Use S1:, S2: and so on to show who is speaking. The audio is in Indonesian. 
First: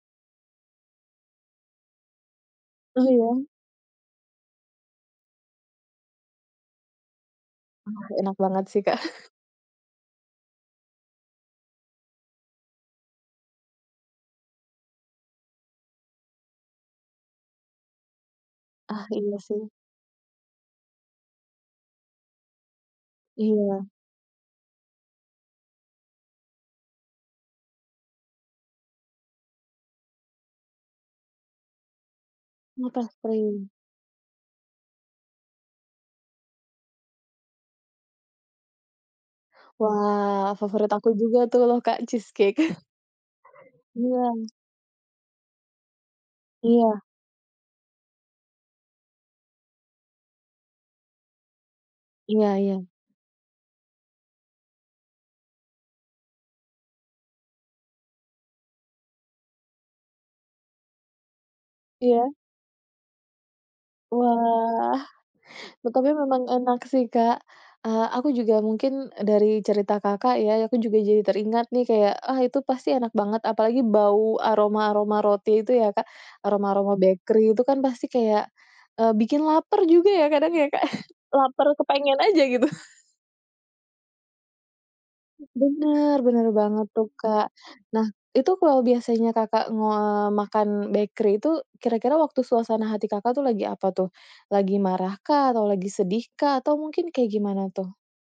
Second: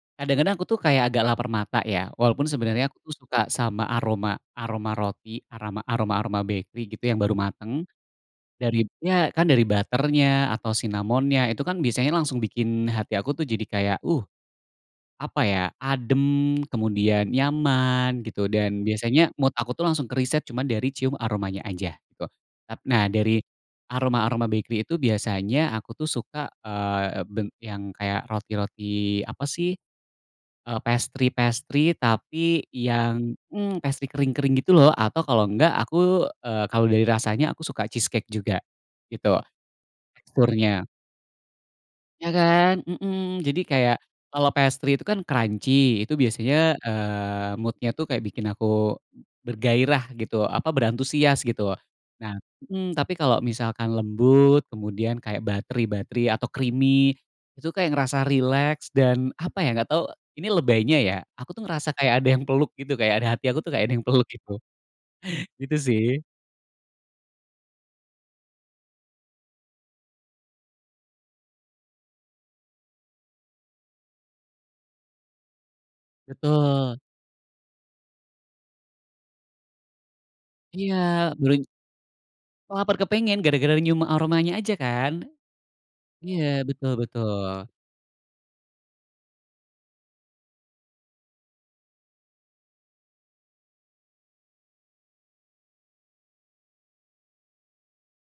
S1: Kadang-kadang aku tuh kayak agak lapar mata ya. Walaupun sebenarnya aku
S2: Oh,
S1: tuh
S2: iya.
S1: suka sama aroma aroma roti, arama aroma-aroma bakery gitu yang baru mateng.
S2: Wah, enak banget sih,
S1: Darib
S2: Kak.
S1: ya kan dari butter-nya atau cinnamon-nya, itu kan biasanya langsung bikin hati aku tuh jadi kayak, uh, apa ya, adem, kemudian nyaman gitu dan
S2: Ah,
S1: biasanya
S2: iya
S1: mood
S2: sih.
S1: aku tuh langsung ke riset cuma dari cium aromanya aja gitu. Tap nah, dari
S2: Iya.
S1: aroma-aroma bakery itu biasanya aku tuh suka, eee, ep ben yang kayak roti-roti apa sih, eee, pastry-pastry, tapi
S2: Oh,
S1: yang
S2: pastry.
S1: mmm, pastry kering-kering gitu loh atau kalau enggak aku, eee, kalau dari rasanya aku suka cheese cake juga gitu,
S2: Wah,
S1: teksturnya.
S2: favorit aku juga tuh loh, Kak,
S1: Ya,
S2: cheese cake.
S1: kan? Mmm. Jadi kayak,
S2: Iya.
S1: kalau pastry itu kan crunchy, itu biasanya,
S2: Iya.
S1: eee, mood-nya tuh kayak bikin aku bergairah gitu, apa berantusias gitu. Nah
S2: Iya iya.
S1: mmm, tapi kalau misalkan lembut kemudian kayak buttery-buttery atau creamy itu kayak ngerasa rileks, dan apa ya, nggak tau ini lebaynya ya, aku tuh ngerasa kayak ada
S2: Iya.
S1: yang peluk gitu, kayak ada hati aku tuh kayak ada yang peluk gitu,
S2: Wah.
S1: gitu
S2: Tetapi,
S1: sih.
S2: memang enak sih, Kak. Eee, aku juga mungkin dari cerita Kakak ya, aku juga jadi teringat nih kayak, ah itu pasti enak banget, apalagi bau aroma-aroma roti itu ya, Kak. Aroma-aroma
S1: Betul.
S2: bakery itu kan pasti kayak, eee, bikin laper juga ya kadang ya, Kak.
S1: Iya. Berin
S2: Laper kepengen aja gitu.
S1: Laper kepengen, gara-gara nyium aromanya aja kan.
S2: Bener bener
S1: Iya,
S2: banget
S1: betul
S2: tuh, Kak.
S1: betul.
S2: Nah, itu kalau biasanya Kakak, eee, makan bakery itu kira-kira waktu suasana hati Kakak tuh lagi apa tuh? Lagi marahkah atau lagi sedihkah atau mungkin kayak gimana tuh?